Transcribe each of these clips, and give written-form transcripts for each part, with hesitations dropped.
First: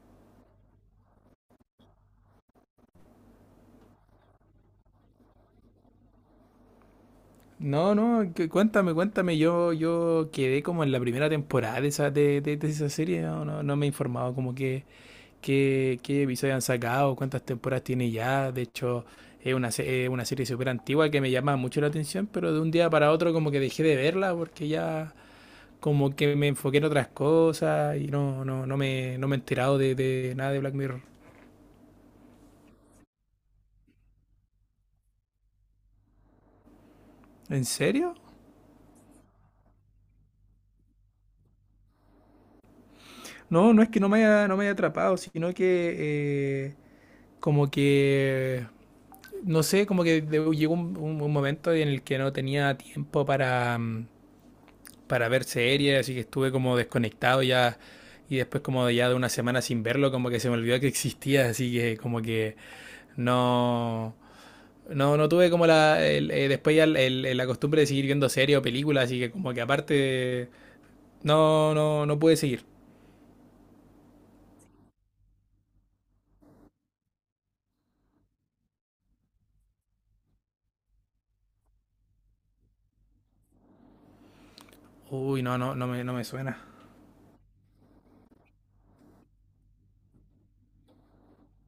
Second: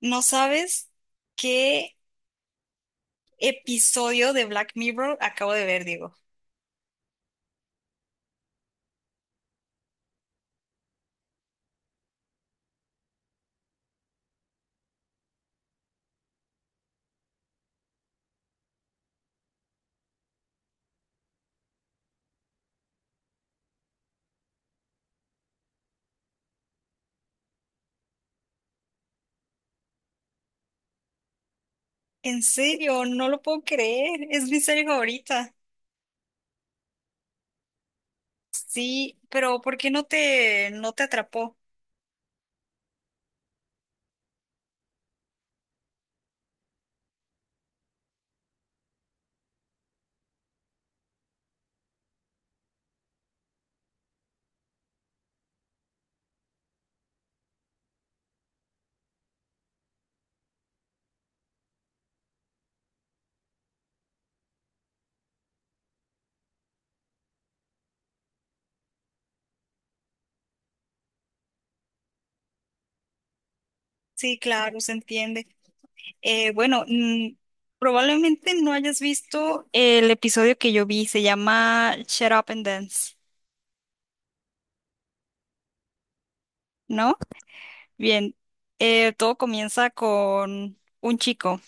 No sabes qué episodio de Black Mirror acabo de ver, Diego. No, no, cuéntame, cuéntame. Yo quedé como en la primera temporada de esa, de esa serie. No, no, no me he informado como qué episodios han sacado, cuántas temporadas tiene ya. De hecho, es una, es una serie súper antigua que me llama mucho la atención, pero de un día para otro como que dejé de verla porque ya como que me enfoqué en otras cosas y no, no, no me he enterado de nada de Black Mirror. En serio, no lo puedo creer. Es mi serie favorita. ¿En serio? Sí, pero ¿por qué no te atrapó? No, no es que no me haya atrapado, sino que eh, como que no sé, como que llegó un, un momento en el que no tenía tiempo para, para ver series, así que estuve como desconectado ya. Y después como ya de una semana sin verlo, como que se me olvidó que existía, así que como que no... No, no tuve como después ya la costumbre de seguir viendo series o películas, así que como que aparte... No, no, no pude seguir. Sí, claro, se entiende. Eh, bueno, mm, Probablemente no hayas visto el episodio que yo vi. Se llama Shut Up and Dance, Uy, no, no, no me suena. ¿no? Bien, todo comienza con un chico.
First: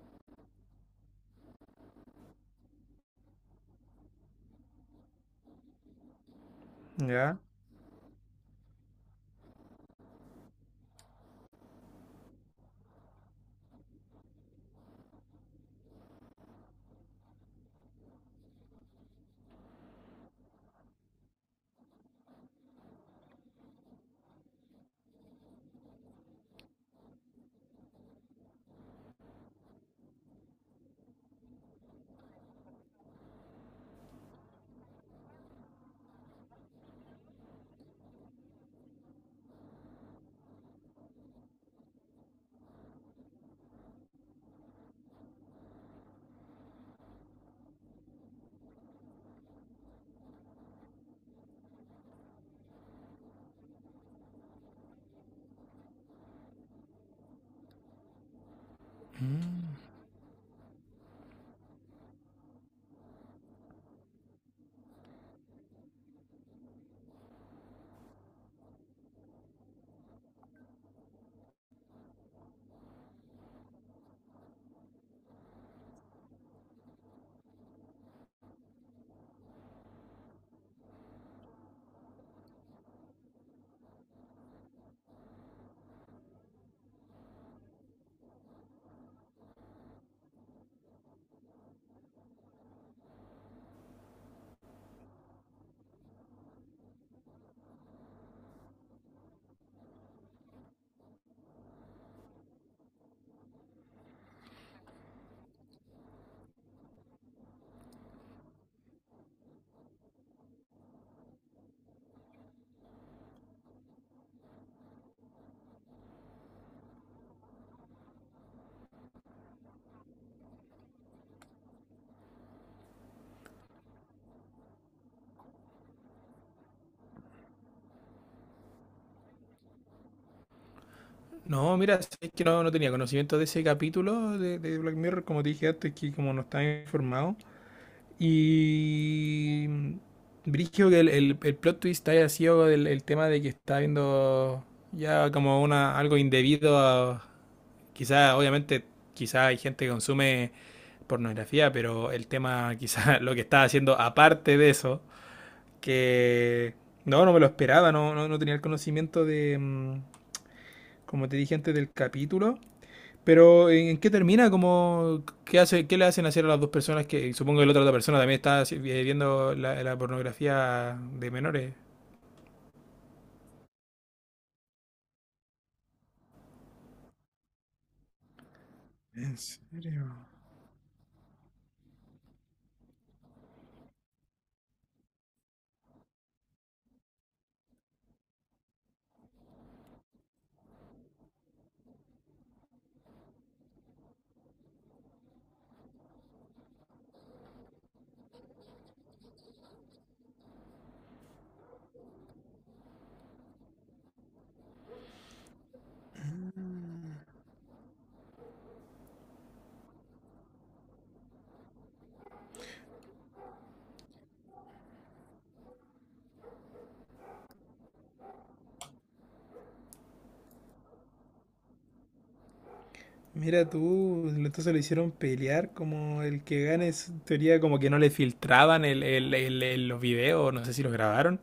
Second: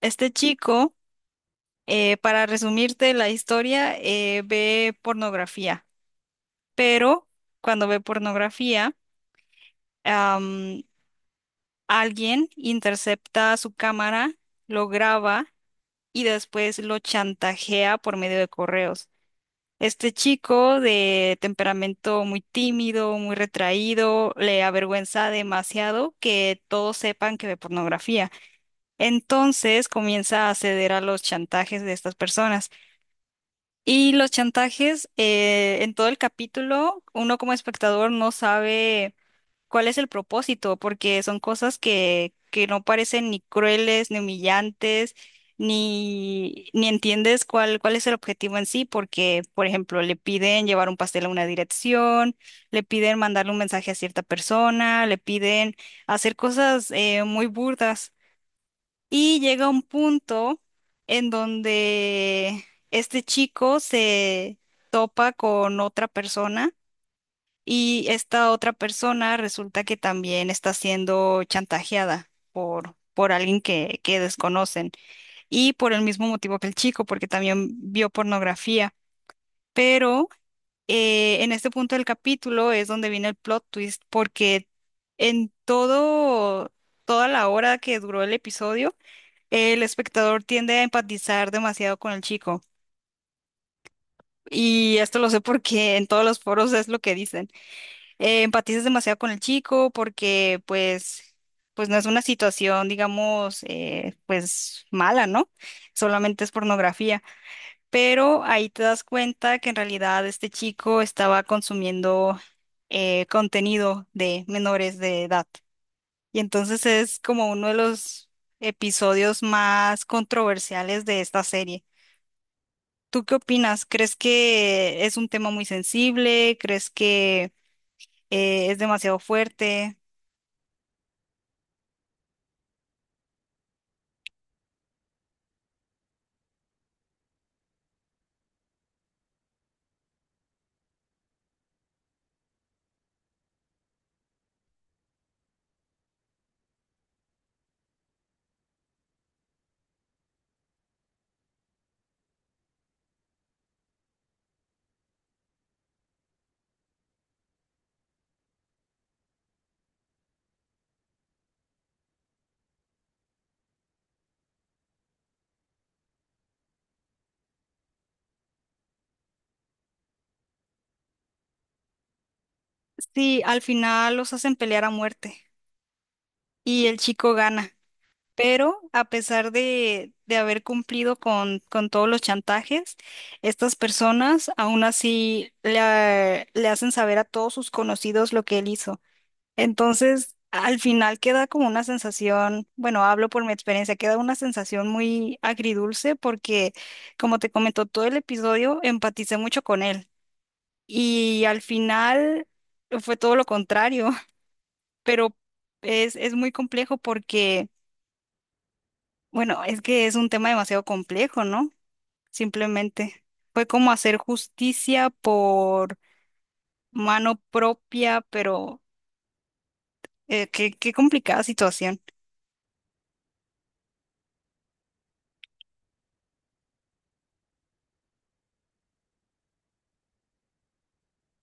Este chico para resumirte la historia, ve pornografía, pero ¿Ya? cuando ve pornografía, am, alguien intercepta su cámara, lo graba y después lo chantajea por medio de correos. Este chico de temperamento muy tímido, muy retraído, le avergüenza demasiado que todos sepan que ve pornografía. Entonces comienza a ceder a los chantajes de estas personas. Y los chantajes, en todo el capítulo, uno como espectador no sabe cuál es el propósito, porque son cosas que no parecen ni crueles, ni humillantes, ni entiendes cuál es el objetivo en sí, porque, por ejemplo, le piden llevar un pastel a una dirección, le piden mandarle un mensaje a cierta persona, le piden hacer cosas muy burdas. Y llega un punto en donde este chico se topa con otra persona y esta otra persona resulta que también está siendo chantajeada por alguien que desconocen y por el mismo motivo que el chico, porque también vio pornografía. Pero en este punto del capítulo es donde viene el plot twist, porque en todo, toda la hora que duró el episodio, el espectador tiende a empatizar demasiado con el chico. Y esto lo sé porque en todos los foros es lo que dicen. Empatizas demasiado con el chico porque pues, pues no es una situación, digamos, pues mala, ¿no? Solamente es pornografía. Pero ahí te das cuenta que en realidad este chico estaba consumiendo contenido de menores de edad. Y entonces es como uno de los episodios más controversiales de esta serie. ¿Tú qué opinas? ¿Crees que es un tema muy sensible? ¿Crees que es demasiado fuerte? No, mira, sí, es que no, no tenía conocimiento de ese capítulo de Black Mirror, como te dije antes, que como no estaba informado. Y. mm, que el plot twist haya sido el tema de que está viendo ya como una algo indebido a. Quizá, obviamente, quizá hay gente que consume pornografía, pero el tema, quizá lo que estaba haciendo aparte de eso, que. No, no me lo esperaba, no, no, no tenía el conocimiento como te dije antes del capítulo. Pero ¿en qué termina? ¿Cómo, qué hace, qué le hacen hacer a las dos personas que supongo que otra persona también está viendo la, la pornografía de menores? Sí, al final los hacen pelear a muerte y el chico gana. Pero a ¿En pesar serio? de haber cumplido con todos los chantajes, estas personas aún así le hacen saber a todos sus conocidos lo que él hizo. Entonces, al final queda como una sensación, bueno, hablo por mi experiencia, queda una sensación muy agridulce porque, como te comentó todo el episodio, empaticé mucho con él. Y al final fue todo lo contrario, pero es muy complejo porque, bueno, es que es un tema demasiado complejo, ¿no? Simplemente fue como hacer justicia por mano propia, pero qué complicada situación. Mira tú, entonces lo hicieron pelear como el que gane es teoría. Como que no le filtraban el, los videos, no sé si los grabaron.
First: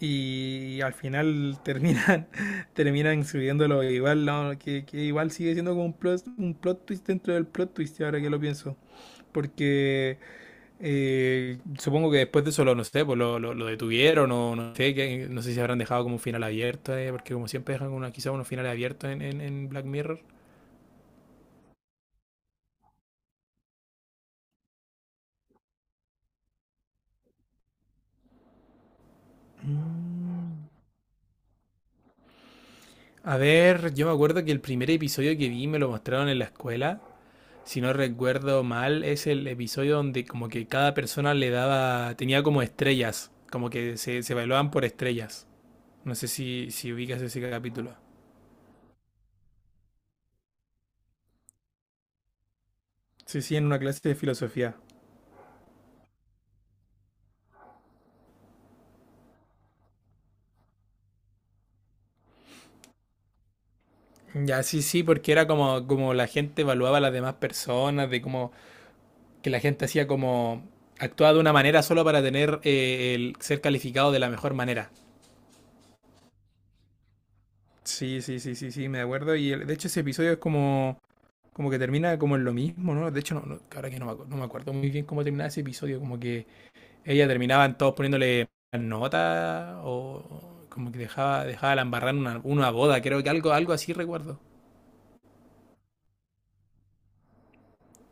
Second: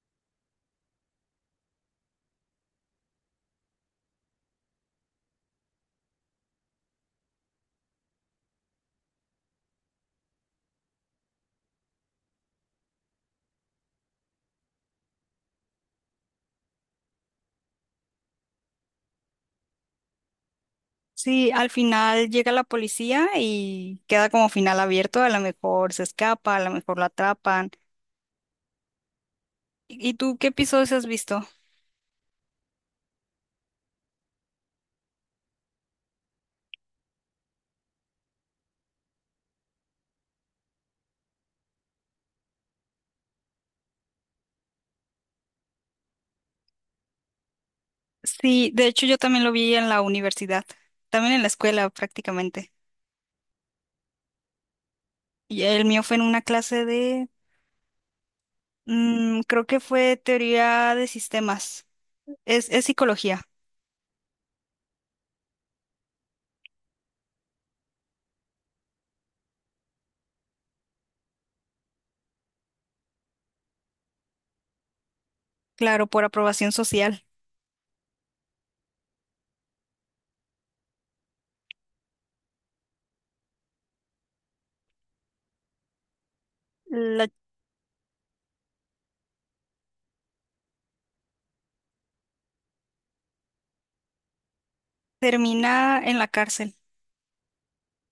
Y al final terminan terminan subiéndolo igual, no, que igual sigue siendo como un plot twist dentro del plot twist ahora que lo pienso, porque supongo que después de eso lo, no sé, pues lo, lo detuvieron o no sé, que, no sé si habrán dejado como un final abierto, porque como siempre dejan una, quizá unos finales abiertos en Black Mirror. Sí, al final llega la policía y queda como final abierto. A lo mejor se escapa, a lo mejor lo atrapan. ¿Y tú qué episodios has visto? A ver, yo me acuerdo que el primer episodio que vi me lo mostraron en la escuela. Si no recuerdo mal, es el episodio donde como que cada persona le daba, tenía como estrellas, como que se evaluaban por estrellas. No sé si, si ubicas ese capítulo. Sí, de hecho yo también lo vi en la universidad, también en la escuela prácticamente. Sí, sí, en una clase de filosofía. Y el mío fue en una clase de, creo que fue teoría de sistemas. Es psicología, Ya, sí, sí, porque era como, como la gente evaluaba a las demás personas, de cómo que la gente hacía como actuaba de una manera solo para tener el ser calificado de la mejor manera. claro, por aprobación social. Sí, sí, sí, sí, sí, me acuerdo. De hecho ese episodio es como, como que termina como en lo mismo, ¿no? De hecho, ahora que no me, no me acuerdo muy bien cómo terminaba ese episodio, como que La ella terminaban todos poniéndole nota o como que dejaba, dejaba la embarrar en una boda, creo que algo, algo así recuerdo. Termina en la cárcel,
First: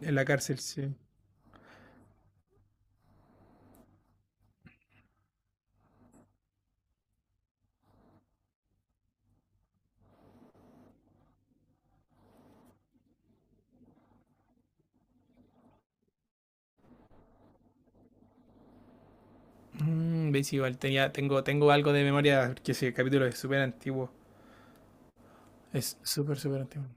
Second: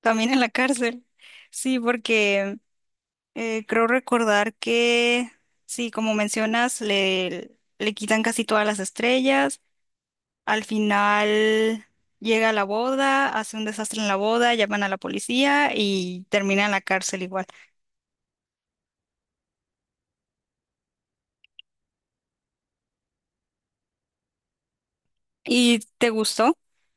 En la también en la cárcel, sí. cárcel. Sí, porque creo recordar que, sí, como mencionas, le quitan casi todas las estrellas. Al final llega a la boda, hace un desastre en la boda, llaman a la policía y termina en la cárcel igual. Mm, ¿veis? Igual tenía, tengo, tengo algo de memoria, porque ese capítulo es súper antiguo. ¿Y Es te súper, gustó? súper antiguo.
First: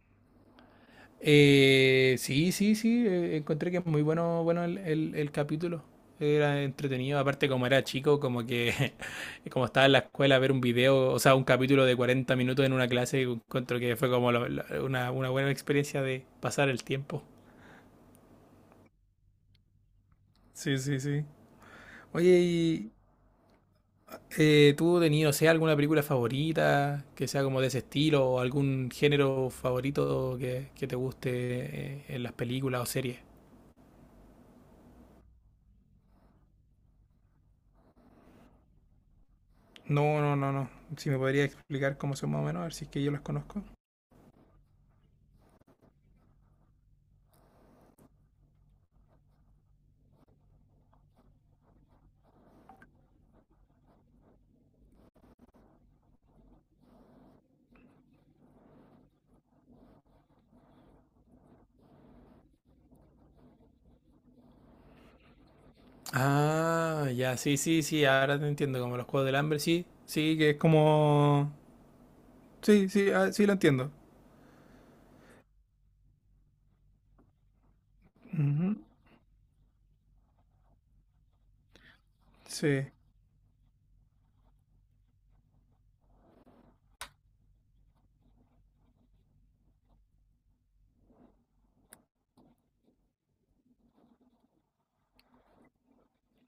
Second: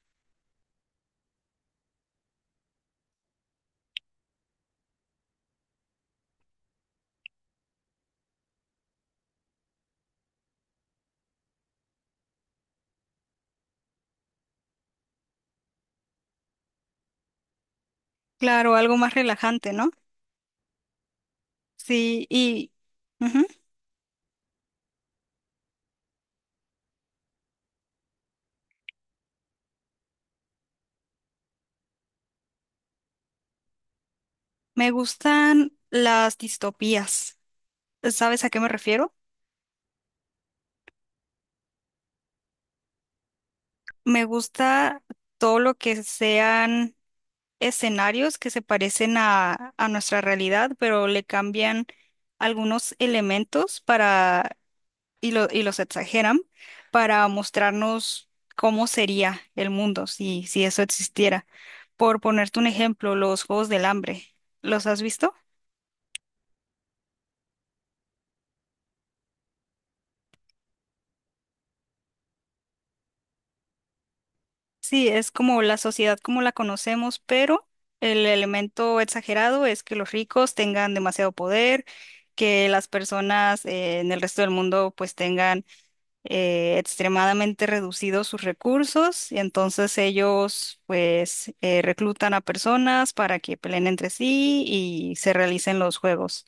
Sí, sí, sí, encontré que es muy bueno, bueno el, el capítulo. Era entretenido, aparte como era chico, como que como estaba en la escuela ver un video, o sea, un capítulo de 40 minutos en una clase, encuentro que fue como una buena experiencia de pasar el tiempo. Claro, algo más relajante, ¿no? Sí, sí, sí. Sí, y Oye, ujú. ¿Tú tenido, no sea, alguna película favorita que sea como de ese estilo o algún género favorito que te guste en las películas o series? Me gustan las distopías. ¿Sabes a qué me refiero? No, no, no, no. Si me podría explicar cómo son más o menos, a ver si es que yo las conozco. Me gusta todo lo que sean escenarios que se parecen a nuestra realidad, pero le cambian algunos elementos para, y, los exageran para mostrarnos cómo sería el mundo si, si eso existiera. Por ponerte un ejemplo, los Juegos del Hambre, ¿los has visto? Ah, ya, sí, sí, sí, ahora te entiendo, como los Juegos del Hambre, sí, sí, que es como... Sí, sí, ah, sí, lo entiendo. Sí, es como la sociedad como la conocemos, pero el Ujú, elemento exagerado es que los ricos tengan demasiado poder, que las sí. personas en el resto del mundo pues tengan extremadamente reducidos sus recursos y entonces ellos pues reclutan a personas para que peleen entre sí y se realicen los juegos.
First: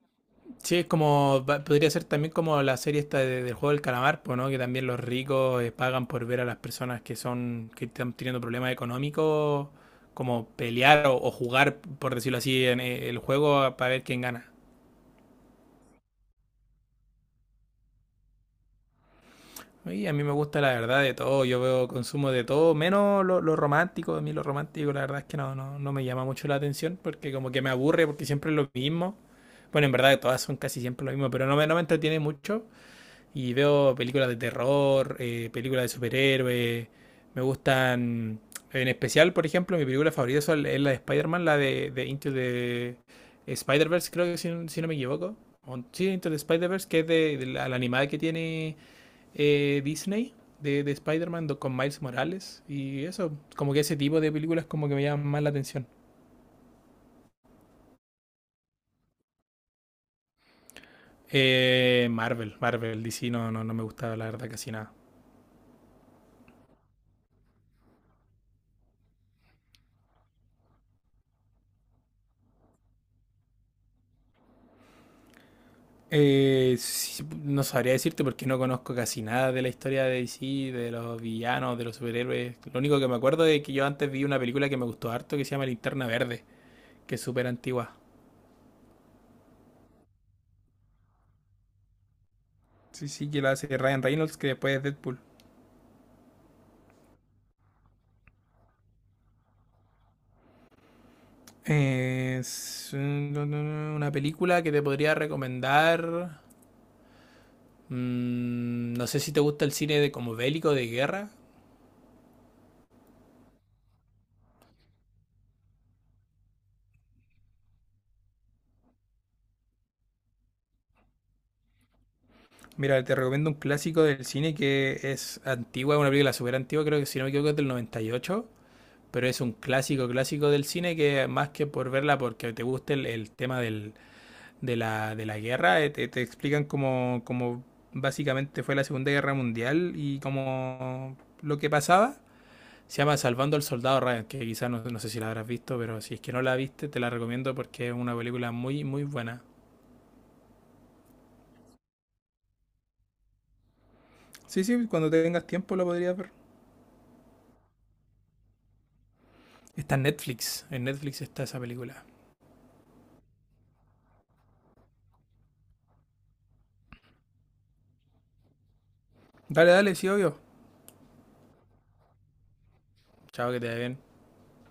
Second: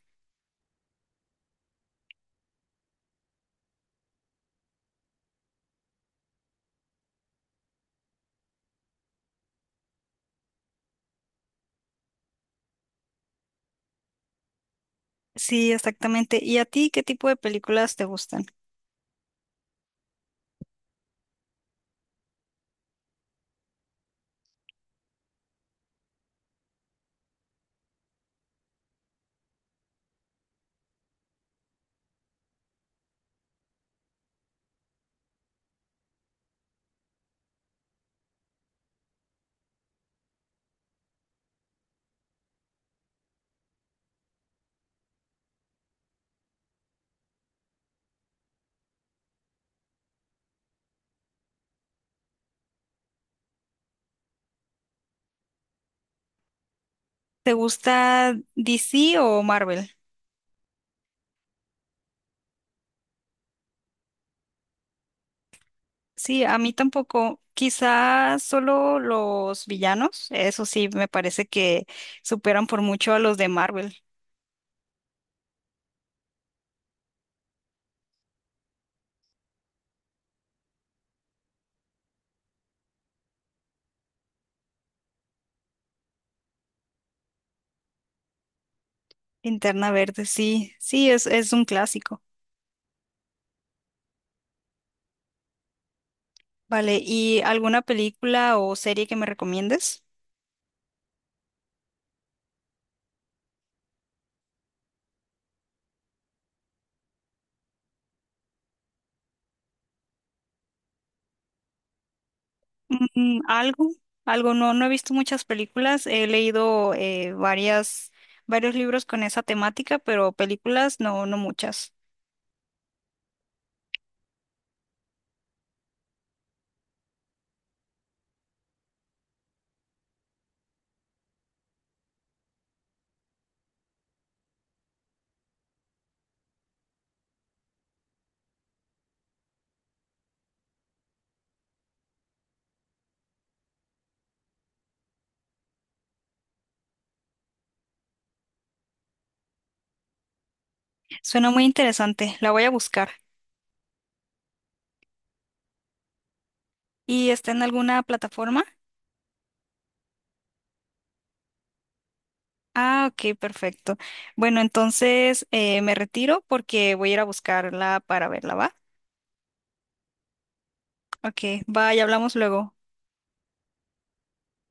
Sí, es como, podría ser también como la serie esta del juego del calamar, pues, ¿no? Que también los ricos pagan por ver a las personas que son, que están teniendo problemas económicos, como pelear o jugar, por decirlo así, en el juego para ver quién gana. Sí, exactamente. ¿Y a ti qué tipo de películas te gustan? Y a mí me gusta la verdad de todo, yo veo consumo de todo, menos lo romántico, a mí lo romántico la verdad es que no, no, no me llama mucho la atención porque como que me aburre porque siempre es lo mismo. Bueno, en verdad todas son casi siempre lo mismo, pero no me, no me entretiene mucho. Y veo películas de terror, películas de superhéroes. Me gustan. En especial, por ejemplo, mi película favorita es la de Spider-Man, la de Into the Spider-Verse, creo que si, si no me equivoco. Sí, Into the Spider-Verse, que es de la, la animada que tiene Disney de Spider-Man con Miles Morales. Y eso, como que ese tipo de películas como que me llaman más la atención. ¿Te gusta DC o Marvel? Marvel, Marvel, DC no, no, no me gusta la verdad casi nada. Sí, a mí tampoco. Quizás solo los villanos, eso sí, me parece que superan por mucho a los de Marvel. Sí, no sabría decirte porque no conozco casi nada de la historia de DC, de los villanos, de los superhéroes. Lo único que me acuerdo es que yo antes vi una película que me gustó harto que se llama Linterna Verde, que es súper antigua. Linterna Verde, sí, sí, es un clásico. Sí, sí, que la hace Ryan Reynolds, que después es Deadpool. Vale, ¿y alguna película o serie que me recomiendes? Es una película que te podría recomendar. Mm, no sé si te gusta el cine de como bélico de guerra. Mm, algo, algo, no, no he visto muchas películas, he leído varias, varios libros con esa temática, pero películas no, no muchas. Mira, te recomiendo un clásico del cine que es antigua, es una película súper antigua, creo que si no me equivoco es del 98, pero es un clásico clásico del cine que más que por verla porque te guste el tema del, de la guerra, te, te explican cómo, cómo básicamente fue la Segunda Guerra Mundial y cómo lo que pasaba. Se llama Salvando al Soldado Ryan, que quizás no, no sé si la habrás visto, pero si es que no la viste, te la recomiendo porque es una película muy, muy buena. Suena muy interesante, la voy a buscar. Sí, sí, cuando tengas tiempo la podrías ver. ¿Y está en alguna plataforma? Está en Netflix está esa película. Ah, ok, perfecto. Bueno, entonces me retiro porque voy a ir a buscarla para verla, ¿va? Dale, dale, sí, obvio. Ok, bye, hablamos luego. Chao, que te vaya bien.